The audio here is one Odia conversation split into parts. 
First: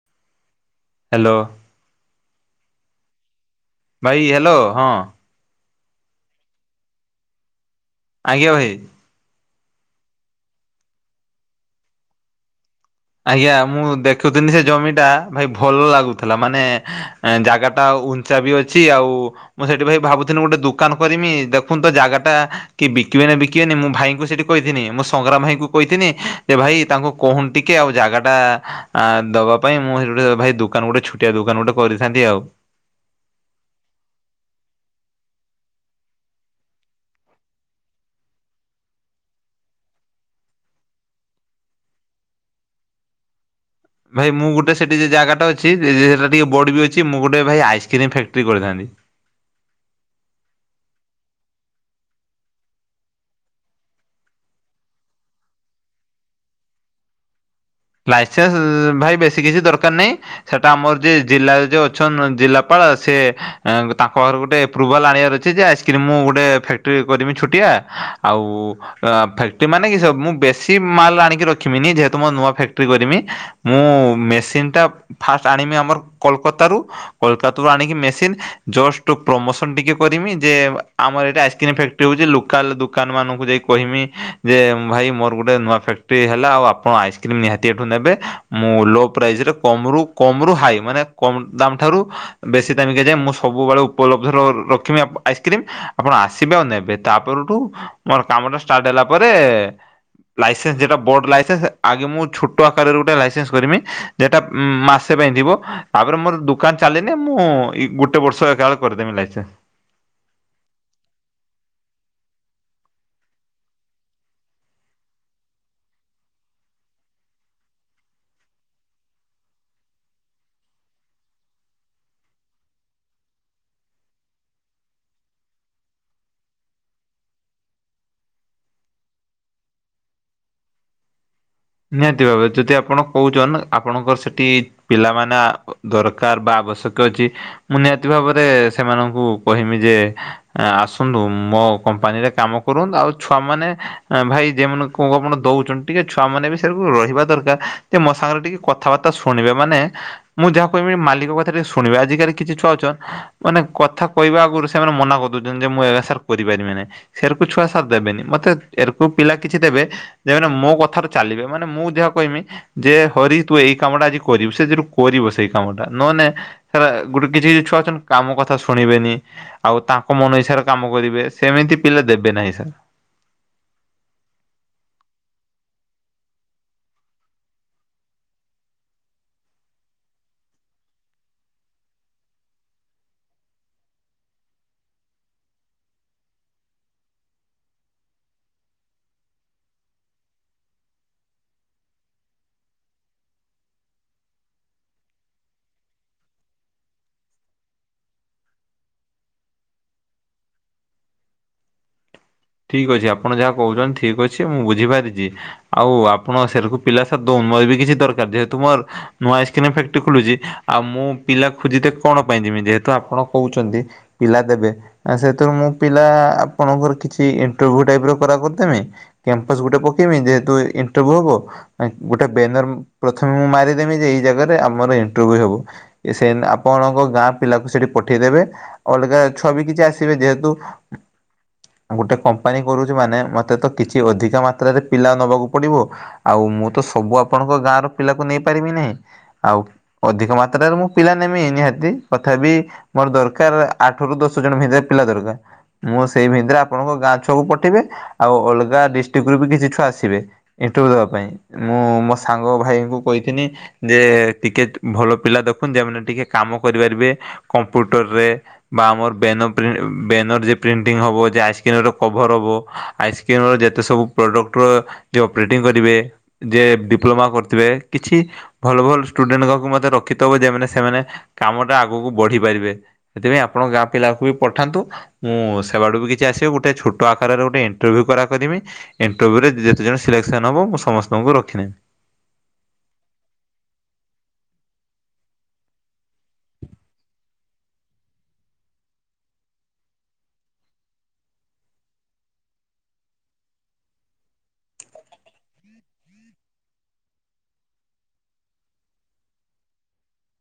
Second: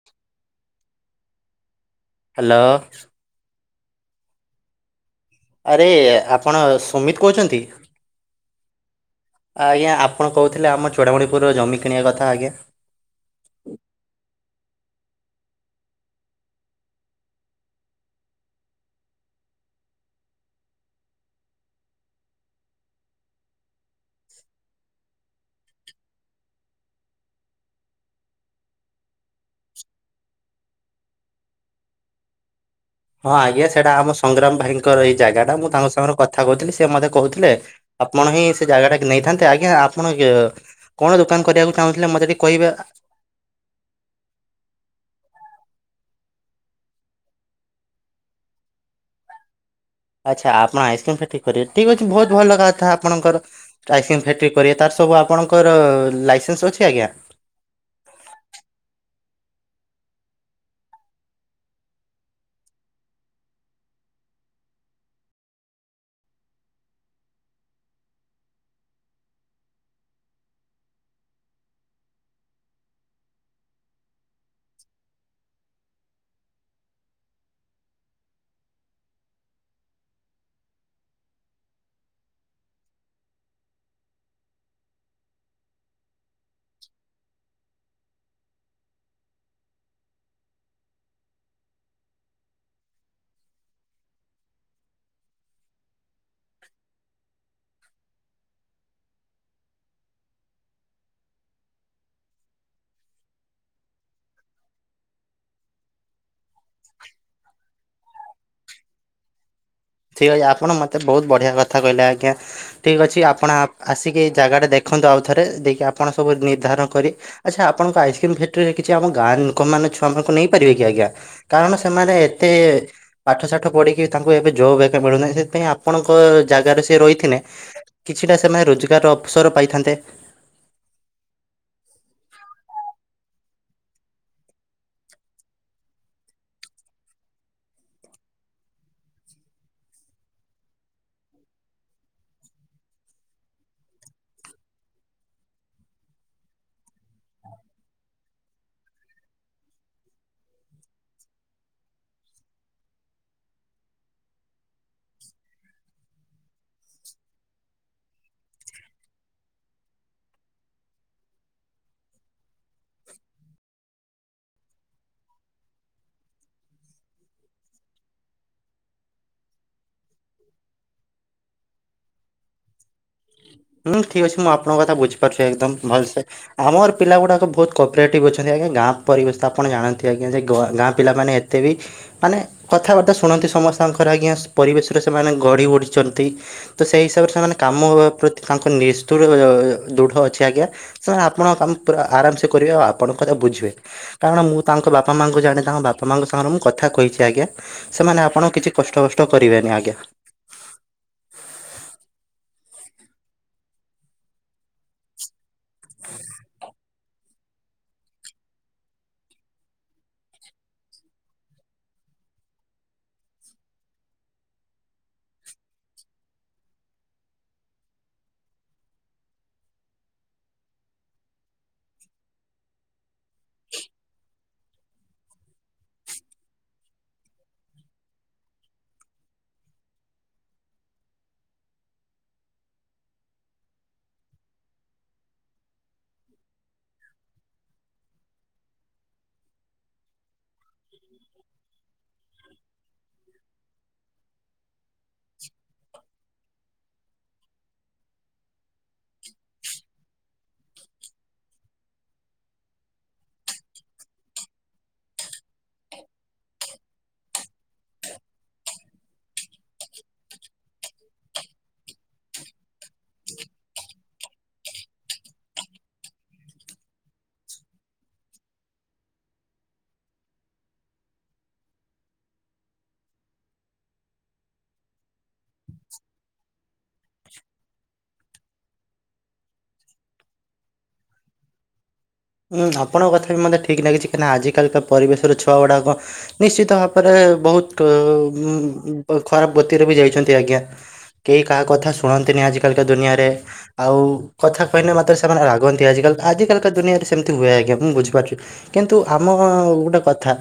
[unintelligible] ହ୍ୟାଲୋ। ହ୍ୟାଲୋ। ଭାଇ ହ୍ୟାଲୋ ହଁ। ଆରେ ଆପଣ ସୁମିତ କହୁଛନ୍ତି। ଆଜ୍ଞା ଭାଇ। ଆଜ୍ଞା ଆପଣ କହୁଥିଲେ ଆମ ଚୋଡ଼ାମଣିପୁରର ଜମି କିଣିବା କଥା ଆଜ୍ଞା। ଆଜ୍ଞା ମୁଁ ଦେଖୁଥିଲି ସେ ଜମି ଟା ଭାଇ ଭଲ ଲାଗୁଥିଲା ମାନେ ଏ ଜାଗାଟା ଉଞ୍ଚା ବି ଅଛି ଆଉ ମୁଁ ସେଇଠି ଭାଇ ଭାବୁଥିଲି ଗୋଟେ ଦୁକାନ କରିମି ଦେଖନ୍ତ ତ ଜାଗା ଟା କିଏ ବିକିବେ ନା ବିକିବେନି ମୁଁ ଭାଇଙ୍କୁ ସେଠି କହିିଥିନୀ ମୁଁ ସଂଗ୍ରାମ ଭାଇଙ୍କୁ କହିଥିଲି ଯେ ଭାଇ ତାଙ୍କୁ କହୁନୁ ଟିକେ ଟେ ଆଉ ଜାଗା ଟା ଆ-ଦବା ପାଇଁ ମୁଁ [unintelligible] ଭାଇ ଦୋକାନ ଗୋଟେ ଛୋଟିଆ ଦୋକାନ ଗୋଟେ କରିଥାନ୍ତି ଆଉ। ହଁ ଆଜ୍ଞା ସେଟା ଆମ ସଂଗ୍ରାମ ଭାଇଙ୍କର ଏଇ ଜାଗାଟା ମୁଁ ତାଙ୍କ ସାଙ୍ଗରେ କଥା କହୁଥିଲି ସିଏ ମତେ କହୁଥିଲେ ଆପଣ ହିଁ ସେ ଜାଗାଟାକ ନେଇଥାନ୍ତେ ଆଜ୍ଞା ଆପଣ ହିଏ କଣ ଦୋକାନ କରିବାକୁ ଚାହୁଁଥିଲେ ମୋତେ ଟିକି କହିବା। ଭାଇ ମୁଁ ଗୋଟେ ସେଠି ଜାଗଟା ଅଛି ସେଟା ଟିକେ ବଡ ବି ଅଛି ମୁଁ ଗୋଟେ ଭାଇ ଆଇକ୍ରିମ ଫ୍ୟାକ୍ଟ୍ରି କରିଥାନ୍ତି। ଆଚ୍ଛା ଆପଣ ଆଇସ୍କ୍ରିମ୍ ଫ୍ୟାକ୍ଟ୍ରି କରିବେ ଠିକ୍ ଅଛି ବହୁତ୍ ଭଲ କଥା ଆପଣଙ୍କର। ଆଇସକ୍ରିମ୍ ଫ୍ୟାକ୍ଟ୍ରି କରିବା ତା ତାର ସବୁ ଆପଣଙ୍କର ଲାଇସେନ୍ସ ଅଛି ଆଜ୍ଞା? ଲାଇସେନ୍ସ୍ ଭାଇ ବେଶୀ କିଛି ଦରକାର୍ ନାହିଁ। ସେଟା ଆମର ଯିଏ ଜିଲ୍ଲାରେ ଯଉ ଅଛନ୍ ଜିଲ୍ଲାପାଳ ସେ ତାଙ୍କର ଗୋଟେ ଆପ୍ରୁଭାଲ୍ ଆଣିବାର ଅଛି ଯେ ଆଇସ୍କ୍ରିମ୍ ମୁଁ ଗୋଟେ ଫ୍ୟାକ୍ଟ୍ରି କରିବି ଛୋଟିଆ ଆଉ ଅ- ଫ୍ୟାକ୍ଟ୍ରି ମାନେ କି ସ-ମୁଁ ବେଶୀ ମାଲ୍ ଆଣିକି ରଖିବିନି ଯେହେତୁ ମୋ ନୂଆ ଫ୍ୟାକ୍ଟ୍ ରି କରିମି ମୁଁ ମେସିନ୍ ଟା ଫାଷ୍ଟ୍ ଆଣିବି ଆମର କୋଲକାତାରୁ କୋଲକତାରୁ ଆଣିକି ମେସିନ୍ ଜଷ୍ଟ୍ ପ୍ରମୋସନ ଟିକେ କରିମି ଯେ ଆମର ଏଟେ ଆଇସକ୍ରିମ୍ ଫ୍ୟା [unintelligible] ଲୋକାଲ୍ ଦୋକାନ୍ ମାନଙ୍କୁ ଯାଇ କହମି ଯେ ଭାଇ ମୋର ଗୋଟେ ନୂଆ ଫ୍ୟାକ୍ଟ୍ କ୍ଟି ହେଲା ଆଉ ଆପଣ ଆଇସକ୍ରିମ୍ ନିହାତି [unintelligible] ନେବେ ମୁଁ ଲୋ ପ୍ରାଇଜ୍ ରେ କମ୍ ରୁ କମ୍ ରୁ ହାଇ ମାନେ କମ୍ ଦାମ୍ ଠାରୁ ବେଶୀ ଦାମିକା ଯାଏ ମୁଁ ସବୁବେଳେ ଉପଲବ୍ଧ ର-ରଖମି ଆଇସକ୍ରିମ। ଆପଣ ଆସିବେ ଆଉ ନେବେ ତାପରଠୁ ମୋର କାମ ଟା ଷ୍ଟାର୍ଟ ହେଲା ପରେ ଲାଇସେନ୍ସ ଯେଟା ବୋର୍ଡ ଲାଇସେନ୍ସ ଆଗେ ମୁଁ ଛୁ ଛୋଟ ଆକାରରେ ଗୋଟେ ଲାଇସେନ୍ସ କରିବି ସେ ଏଟା ମାସେ ପାଇଁ ଥିବ ତାପରେ ମର ଦୁ ଦୁକାନ୍ ଚାଲିଲେ ମୁଁ ଇ-ଗୋଟେ ବର୍ଷ ଏକାବେଳେ କରିଦେମି ଲାଇସେନ୍ସ। ଠିକ୍ ଅଛି ଆପଣ ମତେ ବହୁତ ବଢିଆ କଥା କହିଲେ ଆଜ୍ଞା। ଠିକ୍ ଅଛି ଆପଣ ଆ- ଆସିକି ଜାଗା ଟା ଦେଖନ୍ତୁ ଆଉ ଥରେ ଦେଇକି ଆପଣ ସବୁ ନିର୍ଦ୍ଧାରଣ କରି ଆଚ୍ଛା ଆପଣଙ୍କ ଆଇସକ୍ରିମ୍ ଫ୍ୟାକ୍ଟ୍ରି ରେ କିଛି ଆମ ଗାଁ ଲୋକମାନେ ଛୁଆମାନଙ୍କୁ ନେଇପାରିବେ କି ଆଜ୍ଞା? କାରଣ ସେମାନେ ଏତେ ପାଠ ଶାଠ ପଢିକି ତାଙ୍କୁ ଏବେ ଯଉ ବେ [unintelligible] ମିଳୁନାହିଁ ସେଥିପାଇଁ ଆପଣଙ୍କ ଜାଗାରେ ସିଏ ରହିଥିଲେ କିଛିଟା ସେମାନେ ରୋଜଗାର୍ ଅପ୍ସର ପାଇଥାନ୍ତେ। ନିହାତି ଭାବେ ଯଦି ଆପଣ କହୁଛନ ଆପଣଙ୍କ ସେଠି ପିଲାମାନେ ଆ-ଅ- ଦରକାର୍ ବା ଆବଶ୍ୟକ ଅଛି ମୁଁ ନିହାତି ଭାବରେ ସେମାନଙ୍କୁ କହିମି ଯେ ଆସନ୍ତୁ ମୋ କମ୍ପାନୀରେ କାମ କରନ୍ତୁ ଆଉ ଛୁଆମାନେ ଭାଇ ଯେମାନେ କ ଆପଣ ଦଉଚନ୍ତି ଟିକେ ଛୁଆ ମାନେ ବି ସେକୁ ରହିବା ଦରକାର୍ ଯେ ମୋ ସାଙ୍ଗରେ ଟିକେ କଥାବାର୍ତ୍ତା ଶୁଣିବେ ମାନେ ମୁଁ ଯାହା କହମି ମାଲିକ କଥା ଟିକେ ଶୁଣିବି ଆଜିକାଲି କିଛି ଛୁଆ ଅଛ ମାନେ କଥା କହିବା ଆଗରୁ ସେମାନେ ମନା କରିଦଉଚନ୍ତି ଯେ ମୁଁ ଏଇରା ସାର୍ କରିପାରିବିନି। ସେରକୁ ଛୁଆ ସାର୍ ଦେବେନି ମତେ ଏରକୁ ପିଲା କିଛି ଦେବେ ଯେମାନେ ମୋ କଥାରେ ଚାଲିବେ। ମାନେ ମୁଁ ଯାହା କହିମି ଯେ ହରି ତୁ ଏଇ କାମ ଟା ଆଜି କରିବୁ ସେ ଯୁ କରିବ ସେଇ କାମ ଟା ନହେନେ ସେଟା ଗୋଟେ କିଛି ଛୁଆ ଅଛନ୍ତି କାମ କଥା ଶୁଣିବେନି। ଆଉ ତାଙ୍କ ମନ ଇଚ୍ଛାରେ କାମ କରିବେ ସେମିତି ପିଲା ଦେବେ ନାହିଁ ସାର୍। ହୁଁ ଠିକ୍ ଅଛି ମୁଁ ଆପଣଙ୍କ କଥା ବୁଝିପାରୁଚି ଏକଦମ୍ ଭଲ୍ ସେ। ଆମର ପିଲା ଗୁଡାକ ବହୁତ୍ କପରେଟିଭ୍ ଅଛନ୍ତି ଆଜ୍ଞା ଗାଁ ପରିବେଶ ଆପଣ ଜାଣନ୍ତି ଆଜ୍ଞା ଯେ ଗ-ଗାଁ ପିଲା ମାନେ ଏ ତେ ବି ମାନେ କଥାବାର୍ତ୍ତା ଶୁଣନ୍ତି ସମସ୍ତଙ୍କର ଆଜ୍ଞା ପରିବେଶ ରେ ସେମାନେ ଗଢି ଉଠିଛନ୍ତି। ତ ସେଇ ହିସାବରେ ସେମାନେ କାମ ପ୍ରତି ତାଙ୍କ ନିସ୍ତୁର ଅ- ଦୃଢ ଅଛି ଆଜ୍ଞା। ସେମାନେ ଆପଣଙ୍କ କାମ ପୁରା ଆରାମ୍ ସେ କରିବେ ଆଉ ଆପଣଙ୍କ କଥା ବୁଝିବେ। କାରଣ ମୁଁ ତାଙ୍କ ବାପା ମାଙ୍କୁ ଜାଣେ ତାଙ୍କ ବାପା ମାଙ୍କ ସାଙ୍ଗରେ ମୁଁ କଥା କହିଚି ଆଜ୍ଞା। ସେମାନେ ଆପଣଙ୍କୁ କିଛି କଷ୍ଟ ବଷ୍ଟ କରିବେନି ଆଜ୍ଞା। ଠିକ୍ ଅଛି ଆପଣ ଯାହା କହୁଚନ୍ତି ଠିକ୍ ଅଛି ମୁଁ ବୁଝିପାରିଚି। ଆଉ ଆପଣ ସେରକୁ ପିଲା [unintelligible] ଦଉନ [unintelligible] କିଛି ଦରକାର୍ ଯେହେତୁ ମୋର୍ ନୂଆ ଆଇସକ୍ରିମ୍ ଫ୍ୟାକ୍ଟ୍ରୀ ଖୋଲୁଚି ଆଉ ମୁଁ ପିଲା ଖୋଜିିତେ କଣ ପାଇଁ ଯିବି ଯେହେତୁ ଆପଣ କହୁଚନ୍ତି ପିଲା ଦେବେ ସେଥିରୁ ମୁଁ ପିଲା ଆପଣଙ୍କର କିଛି କି ଇଣ୍ଟରଭ୍ୟୁ ଟାଇପ ର କରା କରିଦେମି। କ୍ୟାମ୍ପସ ଗୋଟେ ପକେଇମି ଯେହେତୁ ଇଣ୍ଟରଭ୍ୟୁ ହବ ଗୋଟେ ବ୍ୟାନର ପ୍ରଥମେ ମୁଁ ମାରିଦେମି ଯେ ଏଇ ଜାଗାରେ ଆମର ଇଣ୍ଟରଭ୍ୟୁ ହବ ସେ ଆପଣଙ୍କ ଗାଁ ପିଲାକୁ ସେଠି ପଠେଇଦେବେ ଅଲଗା ଛୁଆ ବି କିଛି ଆସିବେ ଯେହେତୁ ଗୋଟେ କମ୍ପାନୀ କରୁଛି ମାନେ ମୋତେ ତ କିଛି ଅଧିକା ମାତ୍ରାରେ ପିଲା ନେବାକୁ ପଡ଼ିବ ଆଉ ମୁଁ ତ ସବୁ ଆପଣଙ୍କ ଗାଁ ର ପିଲାକୁ ନେଇପାରିବି ନାହିଁ ଆଉ ଅଧିକ ମାତ୍ର ଯାତ୍ରାରେ ମୁଁ ପିଲା ନେମି ନିହାତି ତଥାପି ମୋର ଦରକାର ଆଠରୁ ଦଶ ଜଣ ଭିତରେ ପିଲା ଦରକାର ମୁଁ ସେଇ ଭିତରେ ଆପ ଆପଣଙ୍କ ଗାଁ ଛୁଆକୁ ପଠେଇବେ ଆଉ ଅଲଗା ଡିଷ୍ଟ୍ରିକରୁ ବି କିଛି ଛୁଆ ଆସିବେ। ଇଣ୍ଟରଭି୍ୟୁ ଦେବା ପାଇଁ। ମୁଁ ମୋ ସାଙ୍ଗ ଭାଇଙ୍କୁ କହିଥିଲି ଯେ ଟିକେ ଭଲ ପିଲା ଦେଖୁନ୍ତ ଯେମାନେ ଟିକେ କାମ କରିପାରିବେ। କମ୍ପ୍ୟୁଟରରେ ବା ଆମର ବାନ ପ୍ରି ବ୍ୟାନର ଯେ ପ୍ରିଣ୍ଟିଂ ହବ ଯେ ଆସ କେନ୍ ଗୋଟେ କଭର ହବ। ଆଇସ୍କ୍ରିମର ଯେତେ ସବୁ ପ୍ରଡକ୍ଟର ଯେ ଅପରେଟିଂ କରିବେ। ଯେ ଡିପ୍ଲୋମା କରିଥିବେ କିଛି ଭଲ ଭଲ ଷ୍ଟୁଡେଣ୍ଟ ମାନକୁ ମଧ୍ୟ ରଖିିଥବ ଯେମାନେ ସେମାନେ କାମ ଟା ଆଗକୁ ବଢି ପାରିବେ। ସେଥିପାଇଁ ଆପଣଙ୍କ ଗାଁ ପିଲାକୁ ବି ପଠାନ୍ତୁ ମୁଁ ସେବାଡୁ ବି କିଛି ଯେ ଆସିବେ ଗୋଟେ ଛୋଟ ଆକାରରେ ଗୋଟେ ଇଣ୍ଟରଭିୟୁ କରା କରିମି ଇଣ୍ଟରଭ୍ୟୁ ରେ ଯେତେ ଜଣ ସିଲେକ୍ସନ ହେବ ମୁଁ ସମସ୍ତଙ୍କୁ ରଖିିନେବି। ଉଁ ଆପଣଙ୍କ କଥା ବି ମୋତେ ଠିକ ଲାଗିଛି। କାହିଁକିନା ଆଜିକାଲିକା ପରିବେଶରେ ଛୁଆ ଗୁଡ଼ାକ ନିଶ୍ଚିତ ଭାବରେ ବହୁତ ଖରାପ ଗତିରେ ବି ଯାଇଛନ୍ତି ଆଜ୍ଞା। କେହି କାହା କଥା ଶୁଣନ୍ତିନି ଆଜିକାଲିିକା ଦୁନିଆରେ। ଆଉ କଥା କହିଲେ ମାତ୍ରେ ସେମାନେ ରାଗନ୍ତି ଆଜିକାଲି ଆଜିକାଲିକା ଦୁନିଆରେ। ସେମତି ହୁଏ ଆଜ୍ଞା ମୁଁ ବୁଝିପାରୁଛି କିନ୍ତୁ ଆମ ଗୋଟେ କଥା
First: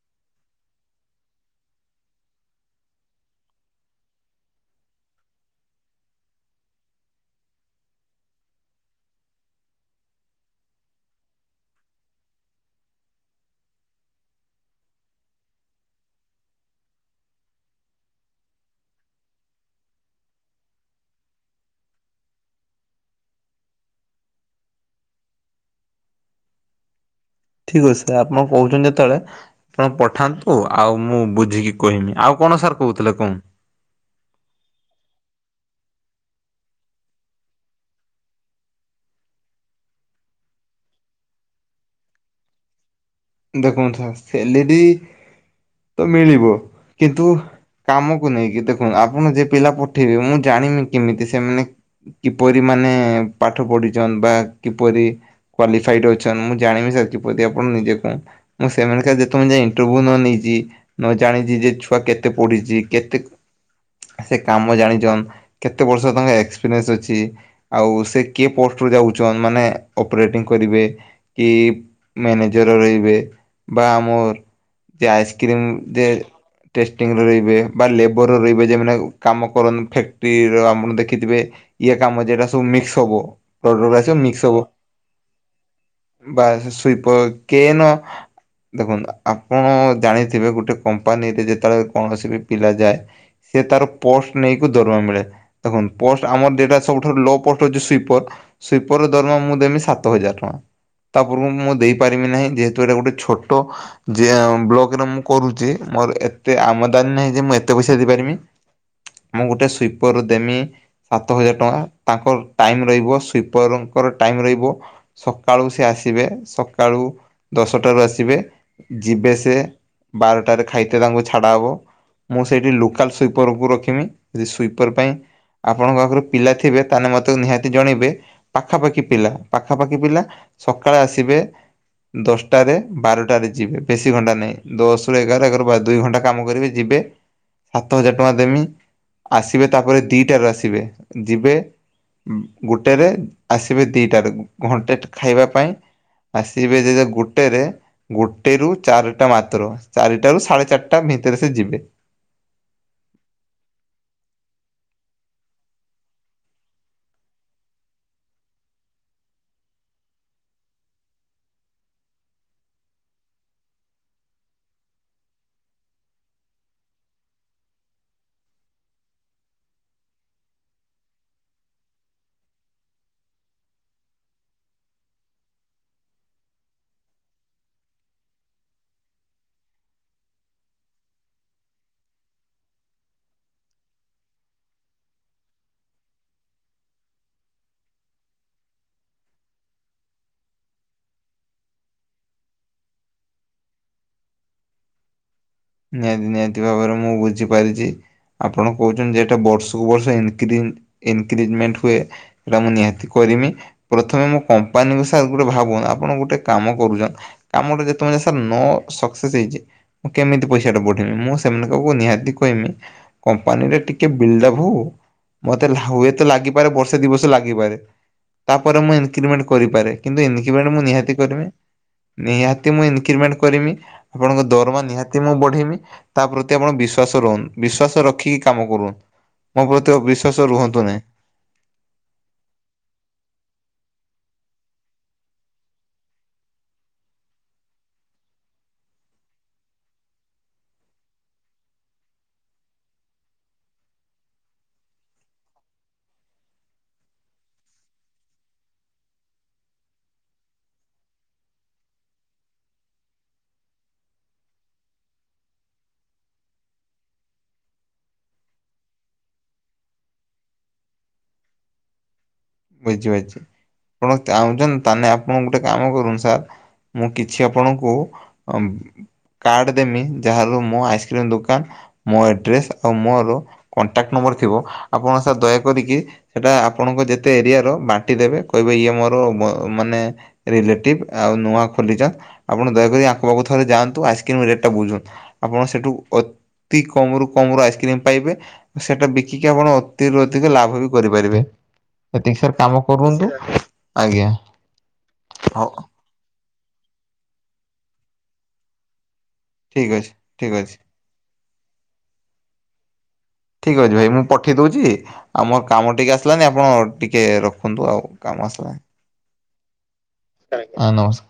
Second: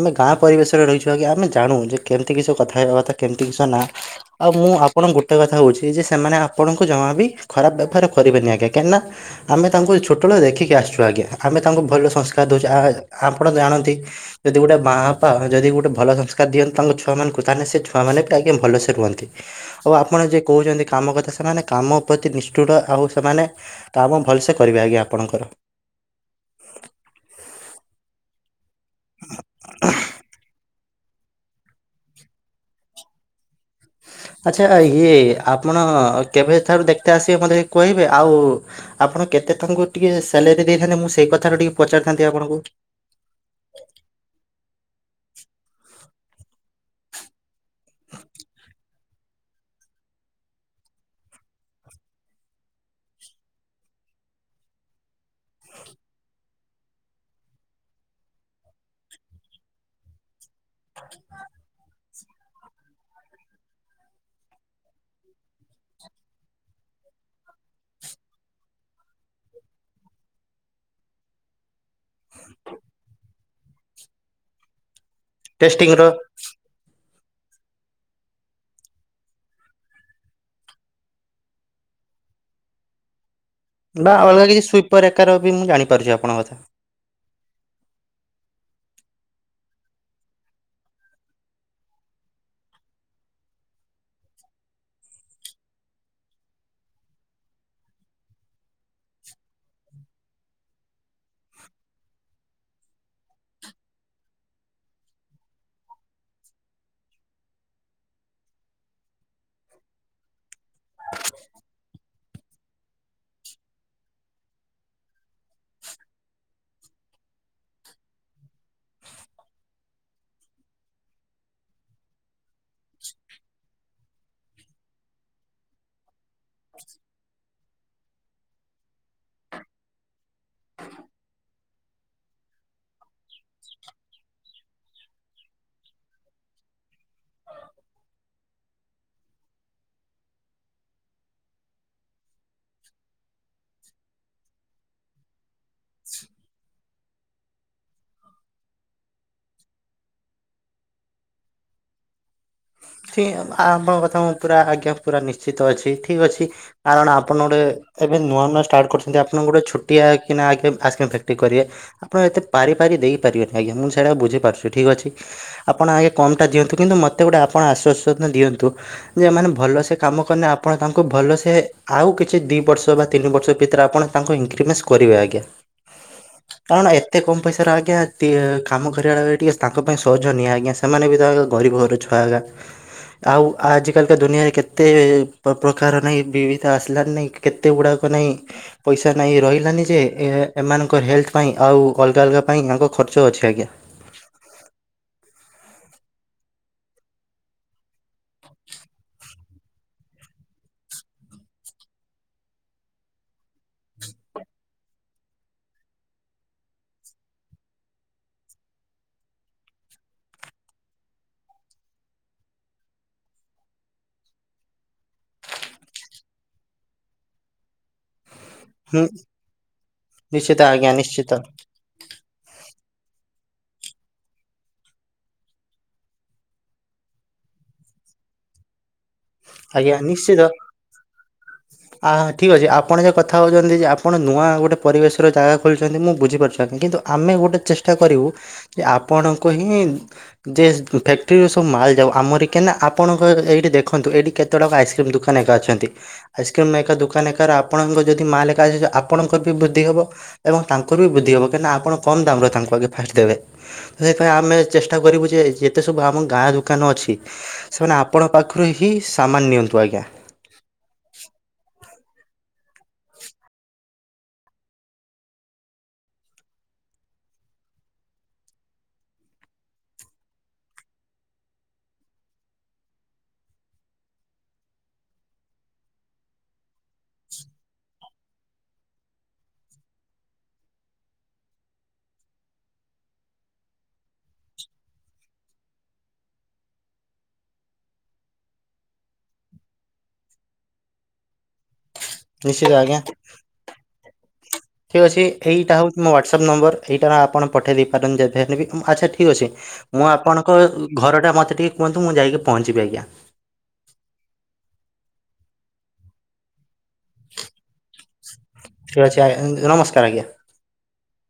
ଆମେ ଗାଁ ପରିବେଶରେ ରହିଛୁ ଆମେ ଜାଣୁ ଯେ କେମିତି କିଛି କଥା ହେବା କଥା କେମିତି କିଛି ନା ଆଉ ମୁଁ ଆପଣଙ୍କୁ ଗୋଟେ କଥା କହୁଛି ଯେ ସେମାନେ ଆପଣଙ୍କୁ ଜମା ବି ଖରାପ ବ୍ୟବହାର କରିବେନି ଆଜ୍ଞା କାହିଁକିନା ଆମେ ତାଙ୍କୁ ଛୋଟବେଳୁ ଦେଖିକି ଆସୁଛୁ। ଛୁ ଆଜ୍ଞା ଆମେ ତାଙ୍କୁ ଭଲ ସଂସ୍କାର ଦେଉଛୁ ଆପଣ ଜାଣନ୍ତି ଯଦି ଗୋଟେ ମା ବାପା ଯଦି ଗୋଟେ ଭଲ ସଂସ୍କାର ଦିଅନ୍ତି ତାଙ୍କ ଛୁଆ ମାନଙ୍କୁ ତାହେଲେ ସେ ଛୁଆ ମାନ ବି ଆଜ୍ଞା ଭଲସେ ରୁହନ୍ତି। ଆଉ ଆପଣ ଯୋଉ କହୁଛନ୍ତି କାମ କଥା ସେମାନେ କାମ ପ୍ରତି ନିଷ୍ଠୁର ଆଉ ସେମାନେ ତ ଆ ଭଲସେ କରିବି ଆଜ୍ଞା ଆପଣଙ୍କର। ଠିକ୍ ଅଛି ଆପଣ କହୁଛନ୍ତି ଯେତେବେଳେ ଆପଣ ପଠାନ୍ତୁ ଆ ଆଉ ମୁଁ ବୁଝିକି କହିମି। ଆଉ କଣ ସାର୍ କହୁଥିଲେ କୁହନ୍ତୁ? ଆଚ୍ଛା ଇଏ ଆପଣ କେବେଠାରୁ ଦେଖିତେ ଆସିବେ ମତେ କହିବେ। ଆଉ ଆପଣ କେତେ ତାଙ୍କୁ ଟିକେ ସାଲେରୀ ଦେଇଥାନ୍ତେ ମୁଁ ସେଇ କଥାରେ ଟିକେ ପଚାରିଥାନ୍ତି ଆପଣଙ୍କୁ? ଦେଖନ୍ତୁ ସାର୍ ସାଲେରୀ ତ ମିଳିବ କିନ୍ତୁ କାମକୁ ନେଇକି ଦେଖନ୍ତୁ ଆପଣ ଯେ ପିଲା ପଠେଇବେ ମୁଁ ଜାଣିବି କେମିତି ସେମାନେ କିପରି ମାନେ ପାଠ ପଢିଛନ୍ ବା କିପରି କ୍ୱାଲିଫାଇଡ଼୍ ଅଛନ୍ତି ମୁଁ ଜାଣିନି ସାର କିପରି ଆପଣ ନିଜେ କୁ ମୁଁ ସେମାନକା ଯେତେବେଳେ ଯାଏ ଇଣ୍ଟରଭ୍ୟୁ ନ ନେଇଛି ନ ଜାଣିଛି ଯେ ଛୁଆ କେତେ ପଢିଚି କେତେ ସେ କାମ ଜାଣିଛନ୍ କେତେ ବର୍ଷ ତାଙ୍କ ଏକ୍ସପିରିଏନ୍ସ ଅଛି ଆଉ ସେ କିଏ ପୋଷ୍ଟରୁୁ ଯାଉଛନ୍ ମାନେ ଅପରେଟିଂ କରିବେ। କି ମ୍ୟାନେଜର ରହିବେ। ବା ଆମର ଯେ ଆଇସକ୍ରିମ ଟେଷ୍ଟିଂର ଯେ ଟେଷ୍ଟିଂରେ ରହିବେ ବା ଲେବର ରହିବେ ଯେ ମାନେ କାମ କରନ୍ତୁ ଫ୍ୟାକ୍ଟ୍ରିର ଆପଣ ଦେଖିଥିବେ ଇଏ କାମ ଯେରା ସବୁ ମିକ୍ସ ହବ। ପାଉଡର ବା ଆସିବ ମିକ୍ସ ଅଲଗା ହବ। କିଛି ସୁଇପର ଏକାର ବି ମୁଁ ଜାଣିପାରୁଛି ଆପଣଙ୍କ ବା କଥା। ସେ ସ୍ଵିପର କେନ ଦେଖନ୍ତୁ ଆପଣ ଜାଣିଥିବେ ଗୋଟେ କମ୍ପାନୀରେ ଯେତେବେଳେ କୌଣସି ବି ପିଲା ଯାଏ। ସେ ତାର ପୋଷ୍ଟ ନେଇକି ଦରମା ମିଳେ। ଦେଖନ୍ତୁ ପୋଷ୍ଟ ଆମର ଦିଟା ସବୁଠାରୁ ଲୋ ପୋଷ୍ଟ ହୋଉଛି ସ୍ୱିପର। ସିପର ଦରମା ମୁଁ ଦେମି ସାତ ହଜାର ଟଙ୍କା ତା ପୂର୍ବରୁ ମୁଁ ଦେଇ ପାରିବି ନାହିଁ ଦି ତରେ ଗୋଟେ ଛୋଟ ଯିଏ ଆମ୍ ବ୍ଲକରେ ମୁଁ କରୁଚି ମୋର ଏତେ ଆମଦାନୀ ନାହିଁ ଯେ ମୁଁ ଏତେ ପଇସା ଦେଇ ପାରିମି ମୁଁ ଗୋଟେ ସୁଇପର ଦେମି ସାତ ହଜାର ଟଙ୍କା ତାଙ୍କର ଟାଇମ ରହିବ ସୁପରଙ୍କର ଟାଇମ ରହିବ ସକାଳୁ ସେ ଆସିବେ ସକାଳୁ ଦଶଟାରୁ ଆସିବେ ଯିବେ ସେ ବାରଟାରେ ଖାଇତେ ତାଙ୍କୁ ଛାଡ଼ା ହବ ମୁଁ ସେଇଠି ଲୋକାଲ ସୁଇପରକୁ ରଖମି ଯେ ସୁଇପର ପାଇଁ ଆପଣଙ୍କ ପାଖରୁ ପିଲା ଥିବେ ତାହେନେ ମୋତେ ନିହାତି ଜଣେଇବେ। ପାଖାପାଖି ପିଲା ପାଖାପାଖି ପିଲା ସକାଳେ ଆସିବେ। ଦଶଟାରେ ବାରଟାରେ ଯିବେ ବେଶୀ ଘଣ୍ଟା ନାହିଁ ଦଶରୁ ଏଗାର ରୁ ବାର ଦୁଇ ଘଣ୍ଟା କାମ କରିବେ ଯିବେ ସାତ ହଜାର ଟଙ୍କା ଦେମି ଆସିବେ ତାପରେ ଦିଟାରୁ ଆସିବେ ଯିବେ ଗୋଟେରେ ଆସିବେ ଦିଇଟାରକୁ ଘଣ୍ଟେ ଖାଇବା ପାଇଁ ଆସିବ [unintelligible] ଗୋଟେରେ ଗୋଟେ ରୁ ଚାରିଟା ମାତ୍ର ଚାରିଟା ରୁ ସାଢେ ଚାରିଟା ଭିତରେ ସେ ଯିବେ। [unintelligible] ଆପଣଙ୍କ କଥା ମୁଁ ପୁରା ଆଜ୍ଞା ପୁରା ନିଶ୍ଚିତ ଅଛି ଠିକ୍ ଅଛି କାରଣ ଆପଣ ଗୋଟେ ଏବେ ନୂଆ ନୂଆ ଷ୍ଟାର୍ଟ କରୁଛନ୍ତି ଆପଣଙ୍କୁ ଗୋଟେ ଛୋଟିଆ କି ନା ଆଗେ ଆସ୍କ୍ରିମ ଫେକ୍ଟ୍ରି କରିବେ ଆପଣ ଏତେ ପାରି ପାରି ଦେଇପାରିବେନି ଆଜ୍ଞା ମୁଁ ସେଇଟାକୁ ବଝି ପାରୁଚି ଠିକ୍ ଅଛି। ଆପଣ ଆଗେ କମ୍ଟା ଦିଅନ୍ତୁ କିନ୍ତୁ ମୋତେ ଗୋଟେ ଆପଣ ଆଶ୍ଵସନା ଦିଅନ୍ତୁ ଯେ ଏମାନେ ଭଲସେ କାମ କନେ ଆପଣ ତାଙ୍କୁ ଭଲସେ ଆଉ କିଛି ଦି ବର୍ଷ ବା ତିନି ବର୍ଷ ଭିତେରେ ଆପଣ ତାଙ୍କୁ ଇନ୍‌କ୍ରିମେସ କରିବେ ଆଜ୍ଞା। କାରଣ ଏତେ କମ ପଇସାରେ ଆଜ୍ଞା ତି କାମ କରିବା ଟିକେ ତାଙ୍କ ପାଇଁ ସହଜ ନିଏ ଆଜ୍ଞା ସେମାନେ ବି ତାଙ୍କର ଗରିବ ଘର ଛୁଆ ଉରା। ଆଉ ଆଜିକାଲିକତ ଦୁନିଆରେ କେତେ ପ୍ର ପ୍ରଖାର ନାଇଁ ବିବିଧ ଆସିଲାନା ନାହିଁ କେତେ ଗୁଡ଼ାକ ନାଇଁ। ପଇସା ନାହିଁ ରହିଲାନି ଯେ ଏ ଏମାନଙ୍କର ହେଲ୍ଥ ପାଇଁ ଆଉ ଅଲଗା ଅଲଗା ପାଇଁ ଆଙ୍କ ଖର୍ଚ୍ଚ ଅଛି ଆଜ୍ଞା। ନିହାତି ନିହାତି ଭାବରେ ମୁଁ ବୁଝିପାରିଚି। ଆପଣ କହୁଛନ୍ତି ଯେଟା ବର୍ଷକୁ ବର୍ଷ ଇନକ୍ରି ଇନକ୍ରିଜମେଣ୍ଟ ହୁଏ। ଏରା ମୁଁ ନିହାତି କରିମି। ପ୍ରଥମେ ମୋ କମ୍ପାନୀଙ୍କ ସା ଗୋଟେ ଭାବୁନ ଆପଣ ଗୋଟେ କାମ କରୁଚନ୍ କାମଟେ ଯେତବଳ ଯାଏ ସାର୍ ନ ସକ୍ସେସ୍ ହେଇଚି କେମି ଟେ ପଇସା ଟା ବଢିମି ମୁଁ ସେମାନଙ୍କଙ୍କୁ ନିହାତି କହିମି କମ୍ପାନିରେ ଟିକେ ବିଲ୍‌ଡ଼ା ହଉ ମତେ ଲା ହୁଏତ ଲାଗିପାରେ ବର୍ଷେ ଦିବସ ଲାଗିପାରେ। ତାପରେ ମୁଁ ହୁଁ ଇନକ୍ରିମେଣ୍ଟ କରିପାରେ କିନ୍ତୁ ଇନିକି ନିଶ୍ଚିତ ମେଣ୍ଟ ମୁଁ ଆଜ୍ଞା ନିହାତି ନିଶ୍ଚିତ କରିମି। ନିହାତି ମୁଁ ଇନକ୍ରିମେଣ୍ଟ କରିମି ଆପଣଙ୍କ ଦରମା ନିହାତି ମୁଁ ବଢେଇମି ତା ପ୍ରତି ଆପଣ ବିଶ୍ଵାସ ରଉନ୍ ‌ବିଶ୍ଵାସ ରଖିକି କାମ କରୁ ଅନ୍ ଆଜ୍ଞା ନିଶ୍ଚିିତ। ଆ ଠିକ ଅଛି ଆପଣ ଯଉ କଥା ହଉଚନ୍ତି ଯେ ଆପଣ ନୂଆ ଗୋଟେ ପରିବେଶରେ ଜାଗା ଖୋଲିଚନ୍ତି ମୁଁ ବୁଝିପାରୁଚି ଆଜ୍ଞା କିନ୍ତୁ ଆମେ ଗୋଟେ ଚେଷ୍ଟା କରିବୁ ଯେ ଆପଣଙ୍କୁ ହିଁ ଯେ ଫ୍ୟାକ୍ଟ୍ରିରୁ ସବୁ ମାଲ୍ ଯାଉ ଆମର କେନା ଆପଣଙ୍କର ଏଇଠି ଦେଖନ୍ତୁ ଏଇଠି କେତେଟକା ଆଇସ୍କ୍ରିମ୍ ଦୋକାନ ଏକା ଅଛନ୍ତି। ଆଇସ୍କ୍ରିମ୍ ଏକା ଦୋକାନ ଏକାର ଆପଣଙ୍କ ଯଦି ମାଲ ଏକା [unintelligible] ଆପଣଙ୍କର ବି ବୃଦ୍ଧି ହବ। ଏବଂ ତାଙ୍କର ବି ବୃଦ୍ଧି ହବ କାଇଁନା ଆପଣ କମ ଦାମରେ ତାଙ୍କୁ ଆଗେ ଫାଷ୍ଟ ଦେବେ। [unintelligible] ଆମେ ଚେଷ୍ଟା କରିବୁ ଯେ ଯେତେ ସବୁ ଆମ ଗାଁ ଦୋକାନ ଅଛି ସେମାନେ ଆପଣଙ୍କ ପାଖରୁ ହିଁ ସାମାନ ନିଅନ୍ତୁ ଆଜ୍ଞା। [unintelligible] ଆପଣ ଚାହୁଁଛନ୍ତି ତାେନେ ଆପଣ ଗୁଟେ କାମ କରୁନୁ ସାର୍ ମୁଁ କିଛି ଆପଣଙ୍କୁ ଅମ୍ କାର୍ଡ ଦେମି ଯାହାର ମୋ ଆଇସ୍କ୍ରି ଦୋକାନ ମୋ ଆଡ୍ରେସ ଆଉ ମୋର କଣ୍ଟାକ୍ଟ ନମ୍ବର ଥିବ ଆପଣ ସାର୍ ଦୟା କରିକି ସେଟା ଆପଣଙ୍କ ଯେ ତେ ଏରିଆର ମାଣ୍ଟି ଦେବେ କହିବେ ଇଏ ମୋର ମୋ ମାନେ ରିଲେଟିଭ୍ ଆଉ ନୂଆ ଖୋଲିଚନ୍ ଆପଣ ଦୟାକରି ଆଙ୍କ ପାଖକୁ ଥରେ ଯାଆନ୍ତୁ ଆଇସ୍‌କ୍ରିମ୍ ରେଟ୍ ଟା ଥରେ ବୁଝ ଆପଣ ସେଠୁ ଅତି କମ ରୁ କମ ରୁ ଆଇସ୍କ୍ରିମ ପାଇବେ। ସେଟା ବିକିକି ଆପଣ ଅତିରୁ ଅଧିକ ଲାଭ ବି କରିପାରିବେ। ଏତିକି ସାର୍ ନିଶ୍ଚିତ କାମ ଆଜ୍ଞା କରନ୍ତୁ ଆଜ୍ଞା ଠିକ ଅଛି ଏଇଟା ହଉ ମୋ ହ୍ୱାଟ୍ସପ ନମ୍ବର ଏଇଟା ଆପଣ ପଠାଇ ଦେଇ ପାରୁନ୍ତି ଯେ ଦେବେ ବି ଆଚ୍ଛା ଠିକ୍ ଅଛି। ଠିକ୍ ମୁଁ ଅଛି ଠିକ୍ ଆପଣଙ୍କ ଅଛି। ଘର ଟା ମତେ ଟିକେ କୁହନ୍ତୁ ମୁଁ ଯାଇକି ପହଞ୍ଚିବି ଆଜ୍ଞା। ଠିକ ଅଛି ଭାଇ ମୁଁ ପଠେଇ ଦଉଛି ଆଉ ମୋର କାମ ଟିକେ ଆସିଲାନି ଆପଣ ଟିକେ ରଖନ୍ତୁ ଆଉ କାମ ଆସିଲା ଠିକ୍ ଅଛି ଆ ନମସ୍କାର ଆଜ୍ଞା। ହଁ ନମସ୍କା